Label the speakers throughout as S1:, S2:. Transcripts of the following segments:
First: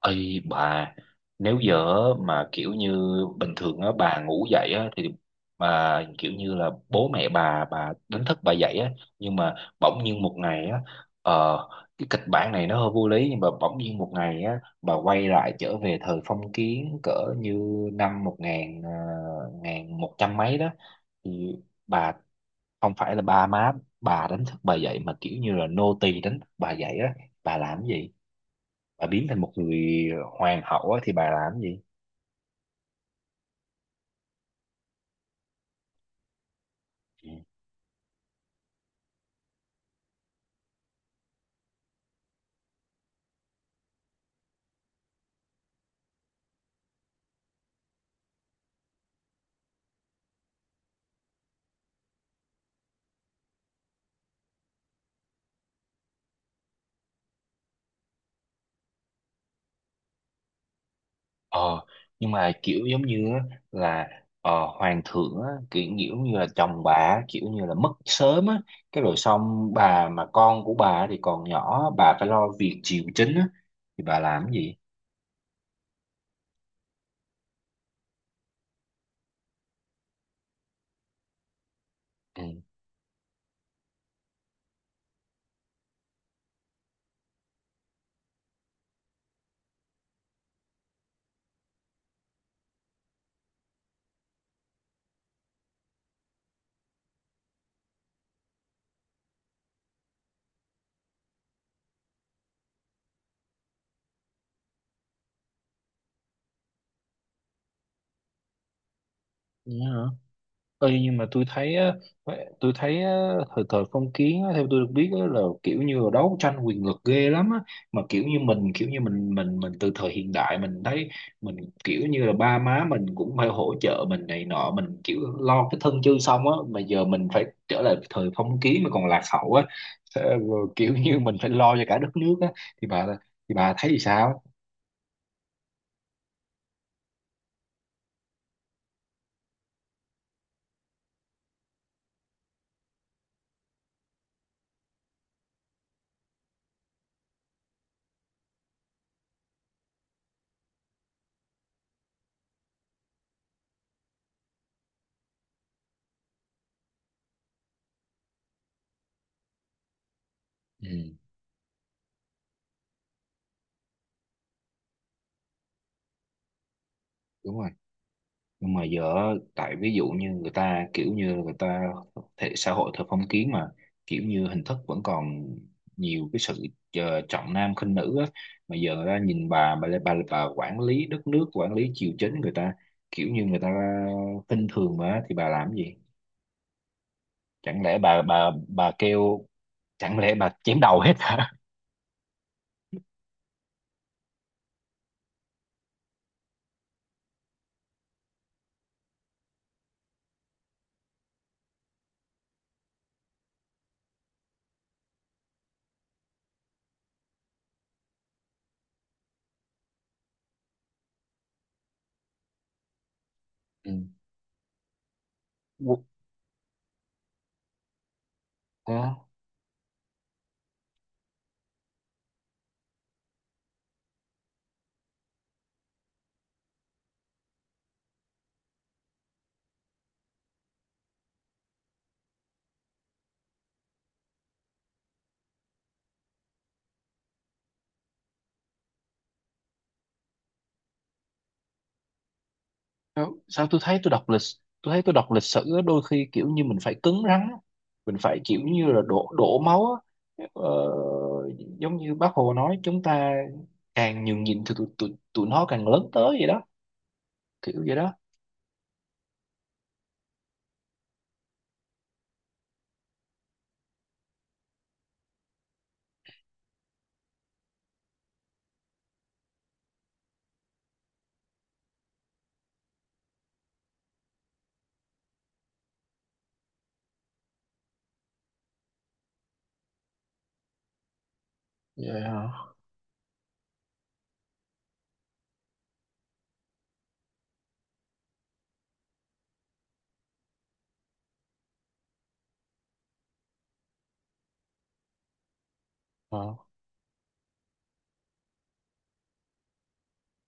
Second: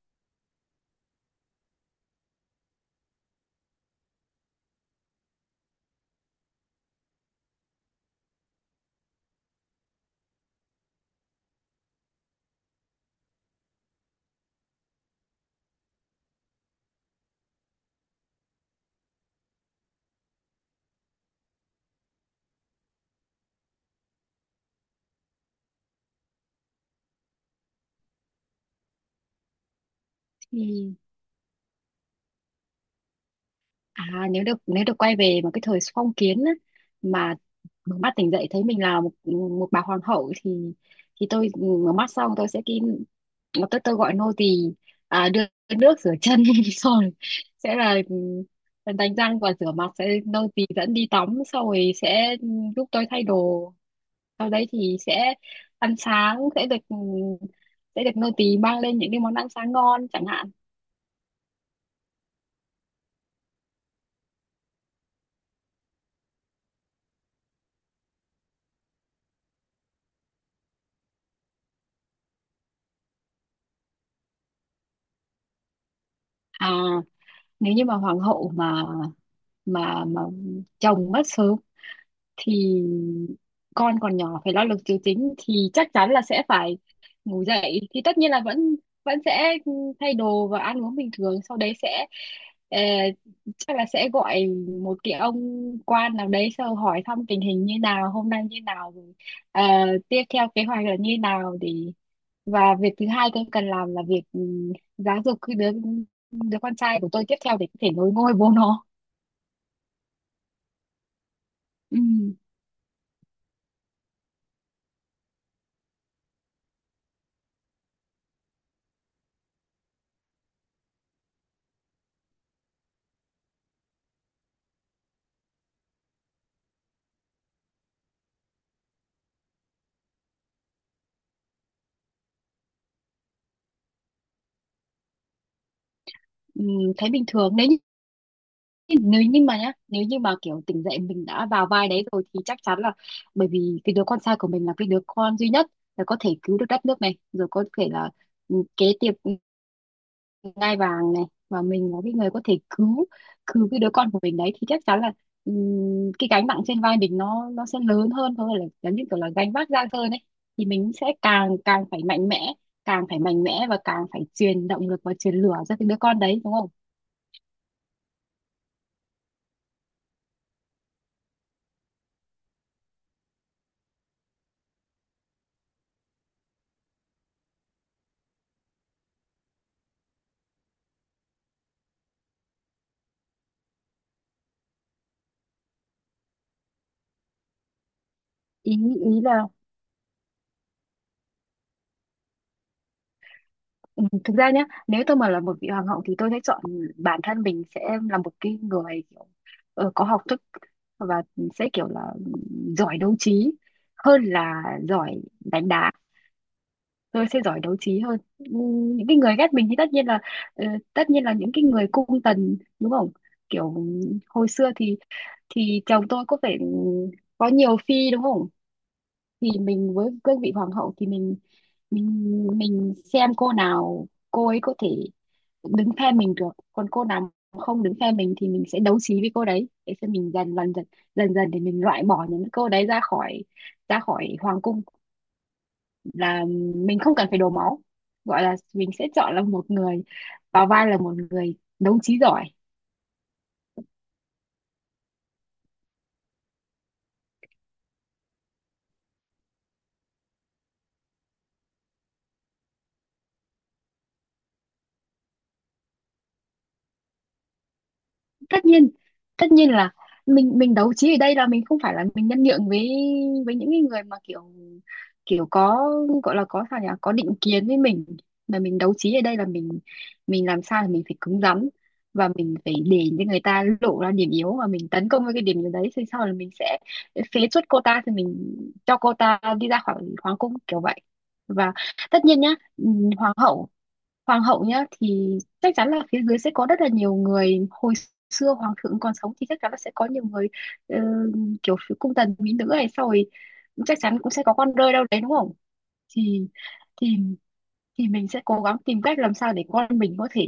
S1: Ây bà, nếu giờ mà kiểu như bình thường á bà ngủ dậy á thì mà kiểu như là bố mẹ bà đánh thức bà dậy á, nhưng mà bỗng nhiên một ngày á, ờ, cái kịch bản này nó hơi vô lý, nhưng mà bỗng nhiên một ngày á bà quay lại trở về thời phong kiến cỡ như năm ngàn một trăm mấy đó, thì bà không phải là ba má bà đánh thức bà dậy mà kiểu như là nô tì đánh thức bà dậy á. Bà làm cái gì? Bà biến thành một người hoàng hậu
S2: Ừ.
S1: á, thì bà làm gì?
S2: À nếu được quay về mà cái thời phong kiến á,
S1: Ừ.
S2: mà mở mắt tỉnh dậy thấy mình là một một bà hoàng hậu thì tôi mở mắt xong tôi sẽ kín tôi gọi nô tỳ đưa nước rửa chân rồi sẽ là, đánh răng và rửa mặt, sẽ nô tỳ dẫn đi tắm xong rồi sẽ giúp tôi thay đồ. Sau đấy thì sẽ ăn sáng, sẽ được, sẽ được nô tỳ mang lên những cái món ăn sáng ngon chẳng hạn.
S1: ờ nhưng mà kiểu giống như á, là ờ, hoàng thượng á, kiểu kiểu như là chồng bà á, kiểu như là mất sớm á, cái rồi xong bà mà con của bà thì còn nhỏ, bà phải lo việc triều chính á, thì bà làm gì?
S2: À nếu như mà hoàng hậu mà mà mà chồng mất sớm
S1: À,
S2: thì con còn nhỏ phải lo lực triều chính thì chắc chắn là sẽ phải ngủ dậy. Thì tất nhiên là vẫn vẫn sẽ thay đồ và ăn uống bình thường, sau đấy sẽ ờ, chắc là sẽ gọi một cái ông quan nào đấy sau hỏi thăm tình hình như nào, hôm nay như nào rồi, ờ, tiếp theo kế hoạch là như nào. Để và việc thứ hai tôi cần làm là việc giáo dục cái đứa đứa con trai của tôi tiếp theo để có thể nối ngôi bố nó.
S1: thế hả? Ê, nhưng mà tôi thấy á,
S2: Ừ.
S1: tôi thấy á, thời thời phong kiến á, theo tôi được biết á, là kiểu như là đấu tranh quyền lực ghê lắm á, mà kiểu như mình kiểu như mình từ thời hiện đại mình thấy mình kiểu như là ba má mình cũng phải hỗ trợ mình này nọ, mình kiểu lo cái thân chưa xong á mà giờ mình phải trở lại thời phong kiến mà còn lạc hậu á. Thế rồi kiểu như mình phải lo cho cả đất nước á, thì bà thì bà thấy thì sao?
S2: Ừ, thấy bình thường. Nếu nếu như mà nhá, nếu như mà kiểu tỉnh dậy mình đã vào vai đấy rồi thì chắc chắn là bởi vì cái đứa con trai của mình là cái đứa con duy nhất, là có thể cứu được đất nước này rồi, có thể là kế tiếp ngai vàng này. Và mình là cái người có thể cứu cứu cái đứa con của mình đấy thì chắc chắn là, cái gánh nặng trên vai mình nó sẽ lớn hơn thôi, là giống như kiểu là gánh vác nặng hơn ấy. Thì mình sẽ
S1: Ừ,
S2: càng càng phải mạnh mẽ, càng phải mạnh mẽ và càng phải truyền động lực và truyền lửa cho cái đứa con đấy, đúng không?
S1: đúng rồi. Nhưng mà giờ tại ví dụ như người ta kiểu như người ta thể xã hội theo phong kiến mà kiểu như hình thức vẫn còn nhiều cái sự trọng nam khinh nữ á, mà giờ người ta nhìn bà quản lý đất nước quản lý triều chính, người ta kiểu như người ta khinh thường mà thì bà làm gì? Chẳng lẽ bà bà
S2: ý
S1: bà
S2: ý là.
S1: kêu, chẳng lẽ bà chém đầu hết hả?
S2: Ừ, thực ra nhá, nếu tôi mà là một vị hoàng hậu thì tôi sẽ chọn bản thân mình sẽ là một cái người kiểu, có học thức, và sẽ kiểu là giỏi đấu trí hơn là giỏi đánh đá. Tôi sẽ giỏi đấu trí hơn. Ừ, những cái người ghét mình thì tất nhiên là, ờ, tất nhiên là những cái người cung tần, đúng không? Kiểu
S1: Ừ.
S2: hồi xưa thì chồng tôi có phải có nhiều phi, đúng không?
S1: Ủa?
S2: Thì mình với cương vị hoàng hậu thì mình xem cô nào cô ấy có thể đứng phe mình được, còn cô nào không đứng phe mình thì mình sẽ đấu trí với cô đấy để xem mình dần dần dần dần dần để mình loại bỏ những cô đấy ra khỏi hoàng cung, là mình không cần phải đổ máu. Gọi là mình sẽ chọn là một người, vào vai là một người đấu trí giỏi.
S1: Đâu, sao tôi thấy tôi đọc lịch sử á, đôi khi kiểu như mình phải cứng rắn á. Mình phải kiểu như là đổ đổ máu á. ờ, Giống như bác Hồ nói chúng ta càng nhường nhịn thì tụi nó càng lớn tới vậy đó, kiểu vậy đó.
S2: Tất nhiên tất nhiên là mình đấu trí ở đây là mình không phải là mình nhân nhượng với những cái người mà kiểu kiểu có gọi là có sao nhỉ, có định kiến với mình. Mà mình đấu trí ở đây là mình làm sao là mình phải cứng rắn, và mình phải để cho người ta lộ ra điểm yếu và mình tấn công với cái điểm yếu đấy, thì sau là mình sẽ phế truất cô ta, thì mình cho cô ta đi ra khỏi hoàng cung kiểu vậy. Và
S1: Vậy
S2: tất nhiên
S1: hả?
S2: nhá, ừ, hoàng hậu hoàng hậu nhá thì chắc chắn là phía dưới sẽ có rất là nhiều người. Hồi xưa hoàng thượng còn sống thì chắc chắn là sẽ có nhiều người, ờ, kiểu phía cung tần mỹ nữ này, sau rồi chắc chắn cũng sẽ có con rơi đâu đấy, đúng không? Thì
S1: Ờ.
S2: thì mình sẽ cố gắng tìm cách làm sao để con mình có thể,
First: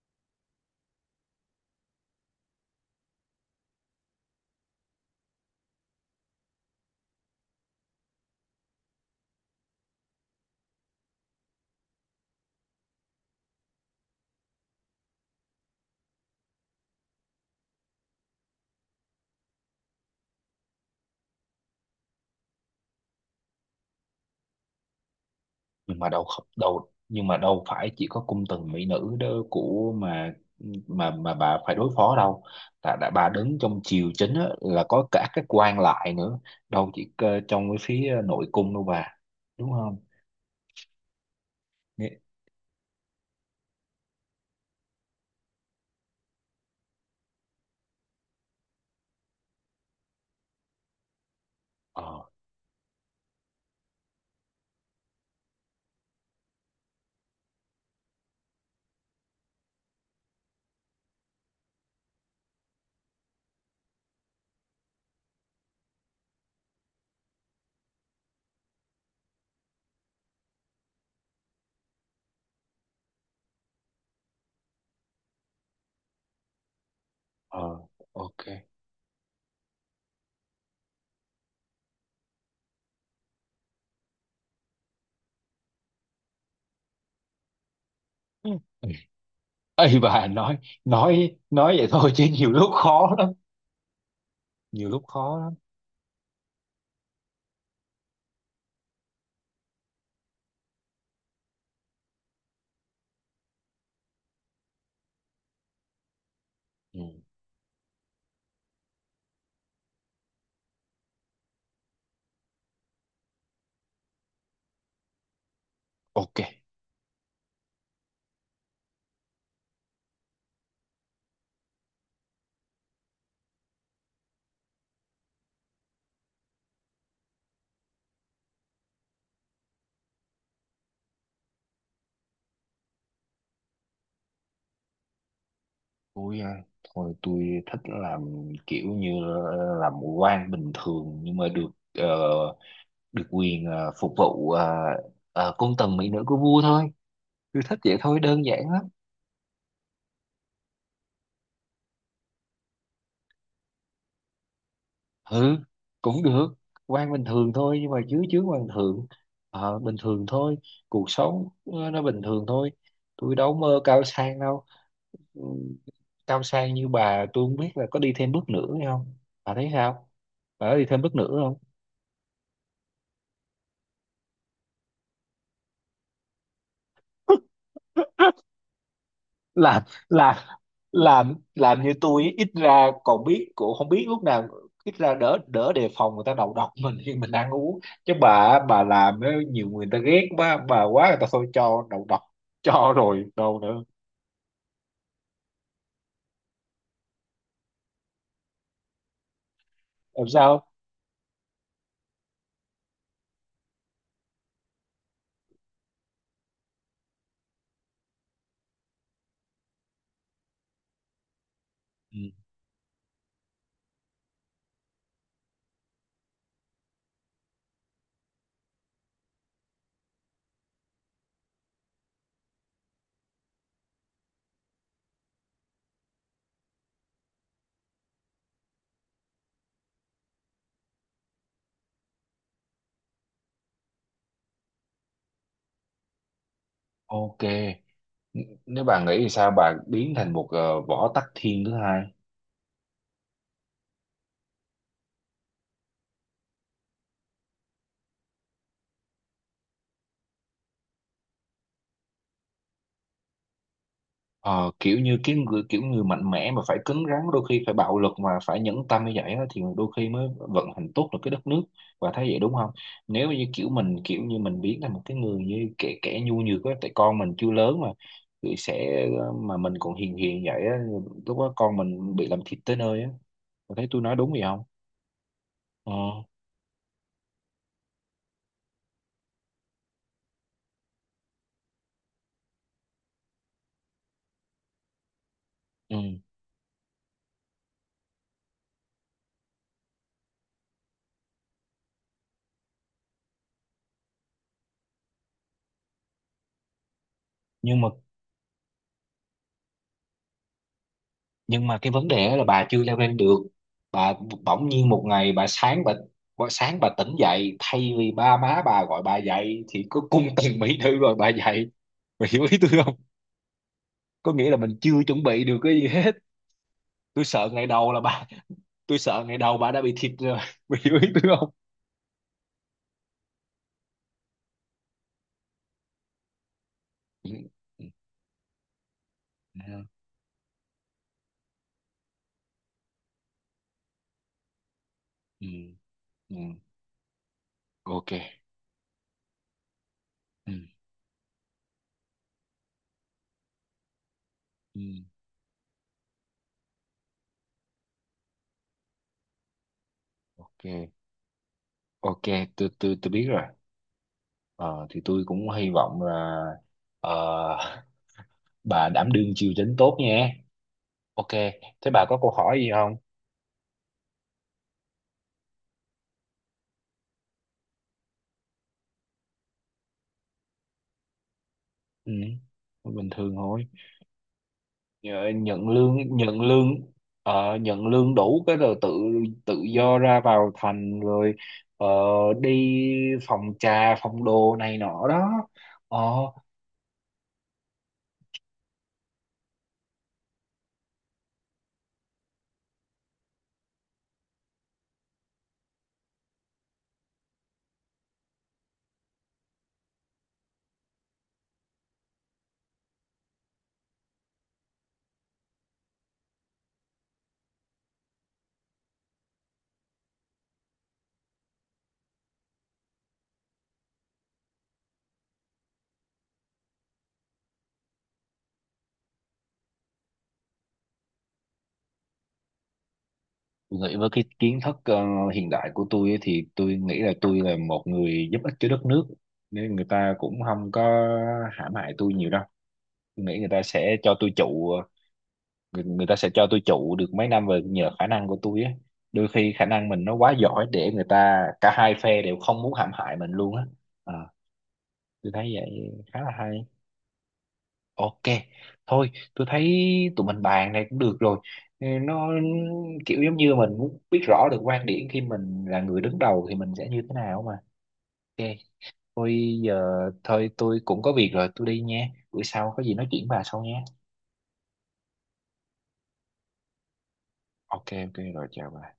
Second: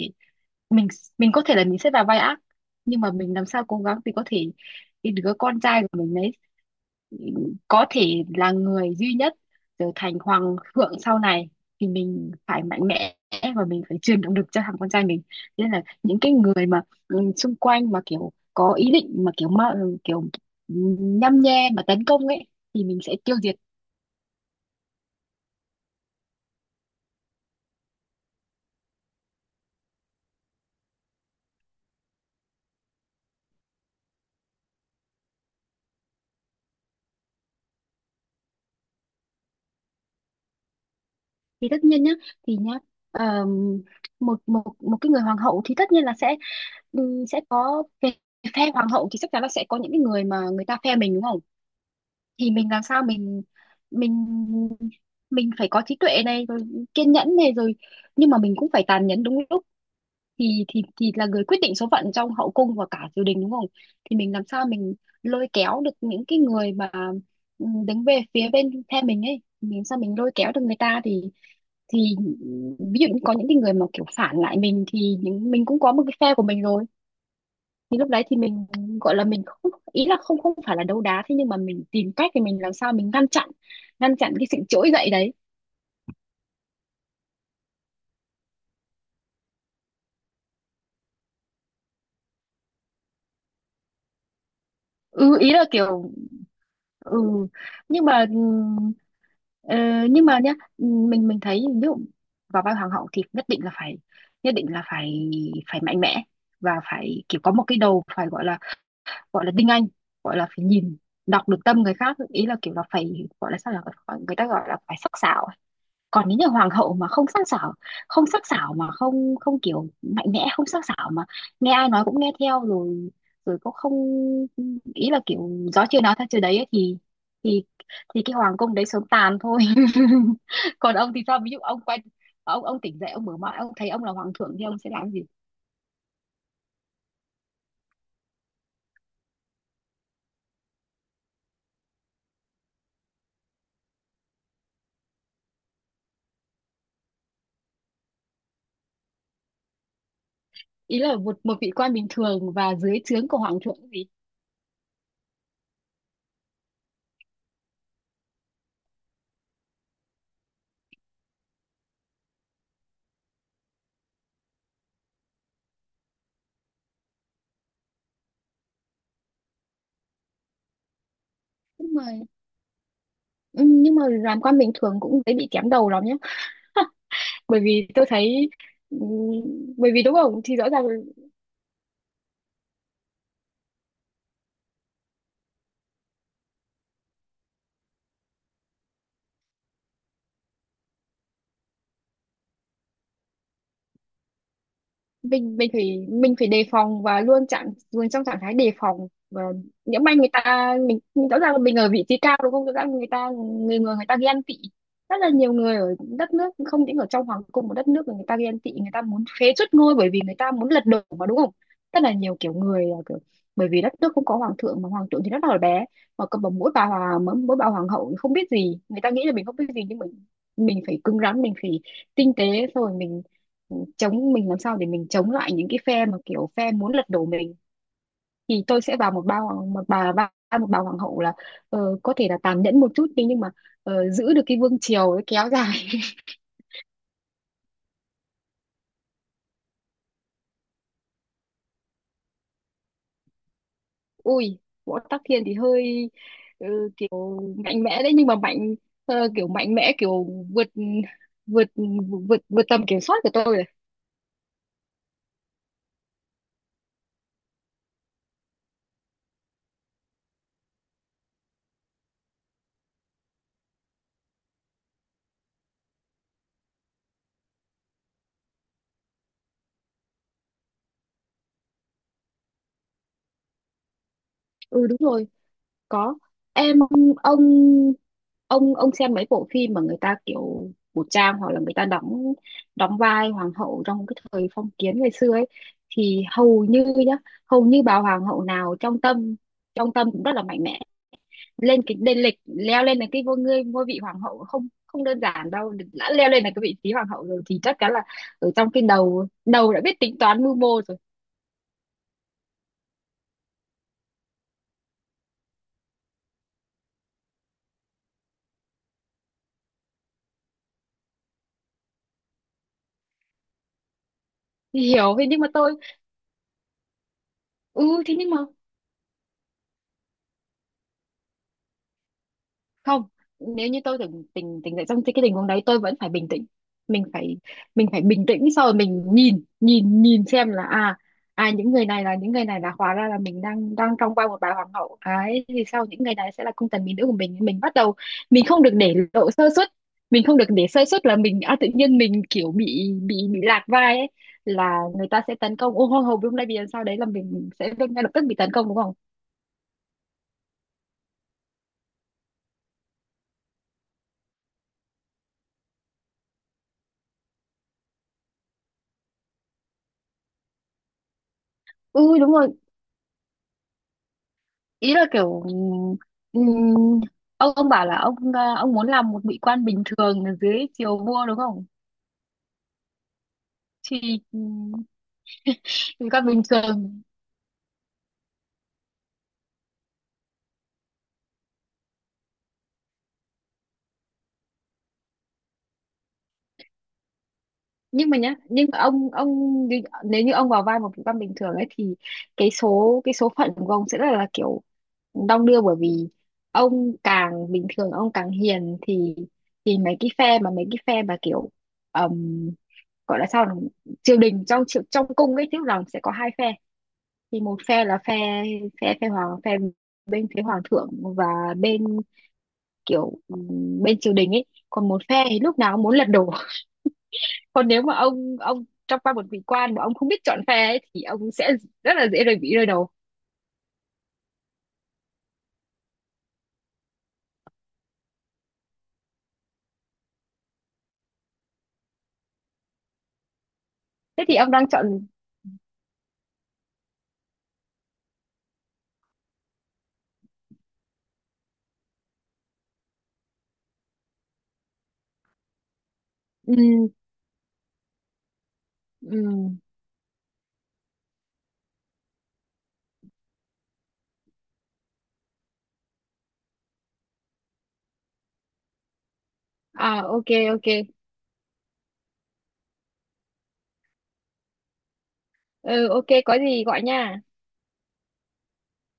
S2: mình mình có thể là mình sẽ vào vai ác, nhưng mà mình làm sao cố gắng thì có thể cái đứa con trai của mình đấy có thể là người duy nhất trở thành hoàng thượng sau này. Thì mình phải mạnh mẽ và mình phải truyền động lực cho thằng con trai mình. Thế nên là những cái người mà, xung quanh mà kiểu có ý định mà kiểu nhăm nhe mà tấn công ấy thì mình sẽ tiêu diệt.
S1: Nhưng mà đâu không- đâu, nhưng mà đâu phải chỉ có cung tần mỹ nữ đó của mà mà bà phải đối phó đâu, là đã bà đứng trong triều chính á, là có cả các quan lại nữa, đâu chỉ trong cái phía nội cung đâu bà, đúng không?
S2: Thì tất nhiên nhá.
S1: Nghĩ-
S2: Thì nhá ờm, một một một cái người hoàng hậu thì tất nhiên là sẽ, sẽ có về phe hoàng hậu thì chắc chắn là sẽ có những cái người mà người ta phe mình, đúng không?
S1: ờ,
S2: Thì mình làm sao mình mình phải có trí tuệ này rồi, kiên nhẫn này rồi, nhưng mà mình cũng phải tàn nhẫn đúng lúc, thì là người quyết định số phận trong hậu cung và cả triều đình, đúng không? Thì mình làm sao mình lôi kéo được những cái người mà, đứng về phía bên phe mình ấy, mình sao mình lôi kéo được người ta thì thì ví dụ như có những cái người mà kiểu phản lại mình, thì những mình cũng có một cái phe của mình rồi,
S1: ờ,
S2: thì lúc đấy thì
S1: ok.
S2: mình gọi là mình không, ý là không không phải là đấu đá, thế nhưng mà mình tìm cách thì mình làm sao mình ngăn chặn, ngăn chặn cái sự trỗi dậy đấy.
S1: Ừ. Ấy bà nói, nói vậy thôi chứ nhiều lúc khó lắm, nhiều lúc khó
S2: Ừ, ý
S1: lắm.
S2: là kiểu ừ nhưng mà, ờ, nhưng mà nhá, mình thấy ví dụ vào vai hoàng hậu thì nhất định là phải phải mạnh mẽ, và
S1: Ừ.
S2: phải kiểu có một cái đầu phải gọi là tinh anh, gọi là phải nhìn đọc được tâm người khác. Ý là kiểu là phải gọi là sao, là người ta gọi là phải sắc sảo. Còn nếu
S1: Ok.
S2: như hoàng hậu mà không sắc sảo, không sắc sảo mà không không kiểu mạnh mẽ, không sắc sảo mà nghe ai nói cũng nghe theo, rồi rồi cũng không, ý là kiểu gió chưa nói theo chưa đấy ấy, thì thì cái hoàng cung đấy sớm tàn thôi. Còn ông thì sao, ví dụ ông quay, ông tỉnh dậy ông mở mắt ông thấy ông là hoàng thượng thì ông sẽ làm gì?
S1: Tôi à, thôi tôi thích làm kiểu như làm quan bình thường nhưng mà được được quyền phục vụ cung tần mỹ nữ của vua thôi. Tôi thích vậy thôi, đơn giản lắm.
S2: Ý là một một vị quan bình thường và dưới trướng của hoàng thượng gì?
S1: Ừ, cũng được. Quan bình thường thôi nhưng mà chứ chứ quan thượng bình thường thôi, cuộc sống nó bình thường thôi, tôi đâu mơ cao sang đâu. Ừ, cao sang như bà tôi không biết là có đi thêm bước nữa hay không, bà thấy sao, bà có đi thêm bước nữa không?
S2: Nhưng mà, ừ, nhưng mà làm quan bình thường cũng dễ bị kém đầu lắm nhé. Bởi vì tôi thấy, ừ,
S1: làm
S2: bởi vì đúng
S1: làm
S2: không, thì rõ ràng
S1: làm như tôi ấy, ít ra còn biết cũng không biết lúc nào, ít ra đỡ đỡ đề phòng người ta đầu độc mình khi mình ăn uống, chứ bà làm á, nhiều người ta ghét quá, bà quá người ta thôi cho đầu độc cho rồi đâu nữa
S2: mình phải đề phòng và luôn trong trạng thái đề phòng. Và nhỡ may
S1: làm
S2: người
S1: sao.
S2: ta mình rõ ràng là mình ở vị trí cao, đúng không, rõ ràng người ta, người người người ta ghen tị. Rất là nhiều người ở đất nước, không những ở trong hoàng cung một đất nước mà người ta ghen tị, người ta muốn phế truất ngôi bởi vì người ta muốn lật đổ mà, đúng không? Rất là
S1: Ừ.
S2: nhiều kiểu người là kiểu, bởi vì đất nước không có hoàng thượng mà hoàng thượng thì rất là bé, mà cầm bằng mỗi bà hoàng hậu thì không biết gì, người ta nghĩ là mình không biết gì nhưng mình phải cứng rắn, mình phải tinh tế, xong rồi mình mình làm sao để mình chống lại những cái phe mà kiểu phe muốn lật đổ mình. Thì tôi sẽ vào một ba hoàng một bà ba một bà hoàng hậu là, có thể là tàn nhẫn một chút đi, nhưng mà, giữ được cái vương triều ấy kéo dài.
S1: Ok. Nếu bà nghĩ thì sao bà biến thành một Võ Tắc Thiên thứ hai?
S2: Ui, võ tắc thiên thì hơi, ờ, kiểu mạnh mẽ đấy, nhưng mà kiểu mạnh mẽ, kiểu vượt vượt vượt vượt tầm kiểm soát của tôi rồi.
S1: Ờ, kiểu như cái người kiểu người mạnh mẽ mà phải cứng rắn đôi khi phải bạo lực mà phải nhẫn tâm như vậy á, thì đôi khi mới vận hành tốt được cái đất nước, và thấy vậy đúng không? Nếu như kiểu mình kiểu như mình biến thành một cái người như kẻ kẻ nhu nhược á tại con mình chưa lớn mà thì sẽ, mà mình còn hiền hiền vậy á, lúc đó con mình bị làm thịt tới nơi á. Bà thấy tôi nói đúng gì không?
S2: Ừ đúng rồi.
S1: Ờ,
S2: Có em, ông xem mấy bộ phim mà người ta kiểu cổ trang, hoặc là người ta đóng đóng vai hoàng hậu trong cái thời phong kiến ngày xưa ấy,
S1: ừ.
S2: thì hầu như nhá, hầu như bà hoàng hậu nào trong tâm, cũng rất là mạnh mẽ. Lên cái lên lịch leo lên được cái ngôi ngôi ngôi vị hoàng hậu không không đơn giản đâu. Đã leo lên được cái vị trí hoàng hậu rồi thì chắc
S1: nhưng mà
S2: chắn là ở trong cái đầu đầu đã biết tính toán mưu mô rồi.
S1: nhưng mà cái vấn đề là bà chưa leo lên được. Bà bỗng nhiên một ngày bà sáng bà tỉnh dậy thay vì ba má bà gọi bà dậy thì có cung tần mỹ nữ gọi bà dậy, bà hiểu ý tôi không? Có nghĩa là mình
S2: Thì
S1: chưa
S2: hiểu
S1: chuẩn
S2: thế nhưng
S1: bị
S2: mà
S1: được
S2: tôi,
S1: cái gì hết. Tôi sợ ngày đầu là
S2: ừ thế
S1: bà,
S2: nhưng mà
S1: tôi sợ ngày đầu bà đã bị thịt rồi bà hiểu ý tôi không?
S2: không, nếu như tôi từng tình tình tỉnh dậy trong cái tình huống đấy, tôi vẫn phải bình tĩnh, mình
S1: Ừ,
S2: phải, bình tĩnh. Sau rồi mình nhìn
S1: ừ,
S2: nhìn nhìn xem là à, những người này là, hóa ra là mình đang đang trong vai một bà hoàng hậu ấy,
S1: ừ,
S2: thì sau những người này
S1: ừ, ừ.
S2: sẽ là cung tần mỹ nữ của mình, bắt đầu,
S1: Ok.
S2: mình không được để lộ sơ suất, mình không được
S1: Ừ,
S2: để sơ suất, là mình tự nhiên mình kiểu bị lạc vai ấy, là
S1: ừ,
S2: người ta sẽ tấn công. Ô hô hô, đúng đây, vì sao đấy là mình sẽ ngay lập tức bị tấn công, đúng không?
S1: ok, ok. Tôi biết rồi. Ờ, thì tôi cũng hy vọng là ờ, bà đảm đương triều chính tốt nha. Ok, thế bà
S2: Ừ
S1: có câu
S2: đúng rồi.
S1: hỏi gì không?
S2: Ý là kiểu, ông bảo là ông ông muốn làm một vị quan bình thường ở dưới triều vua, đúng không?
S1: Ừ, bình thường thôi.
S2: Thì,
S1: Nhận
S2: vị
S1: lương,
S2: quan
S1: nhận
S2: bình
S1: lương,
S2: thường,
S1: nhận lương đủ cái rồi tự tự do ra vào thành rồi ờ, đi phòng trà, phòng đồ này nọ đó. Ờ,
S2: nhưng mà nhá, nhưng mà ông nếu như ông vào vai một vị quan bình thường ấy thì cái số phận của ông sẽ rất là kiểu đong đưa. Bởi vì ông càng bình thường ông càng hiền thì mấy cái phe mà kiểu, ừm, gọi là sao nhỉ? Triều đình, trong cung ấy tức rằng sẽ có hai phe. Thì một phe là phe phe bên phía hoàng thượng, và bên, kiểu bên triều đình ấy, còn một phe thì lúc nào cũng muốn lật đổ. Còn nếu mà ông trong vai một vị quan mà ông không biết chọn phe ấy, thì ông sẽ rất là dễ bị rơi đầu.
S1: nghĩ với cái kiến thức hiện đại của tôi ấy thì tôi nghĩ là tôi là một người giúp ích cho đất nước. Nên người ta cũng không có hãm hại tôi nhiều đâu. Tôi nghĩ người ta sẽ cho
S2: Thế
S1: tôi
S2: thì ông đang
S1: trụ,
S2: chọn,
S1: người ta sẽ cho tôi trụ được mấy năm về nhờ khả năng của tôi á, đôi khi khả năng mình nó quá giỏi để người ta cả hai phe đều không muốn hãm hại mình luôn á. À, tôi thấy vậy khá là hay.
S2: ừm,
S1: Ok, thôi tôi
S2: ừm.
S1: thấy tụi mình bàn này cũng được rồi. Ừ, nó kiểu giống như mình muốn biết rõ được quan điểm khi mình là người đứng đầu thì mình sẽ như thế nào mà. Ok, thôi giờ
S2: À, ok
S1: thôi
S2: ok.
S1: tôi cũng có việc rồi tôi đi nha, buổi sau có gì nói chuyện bà sau nhé.
S2: Ừ, ok có gì gọi nha.
S1: Ok, ok rồi, chào bà.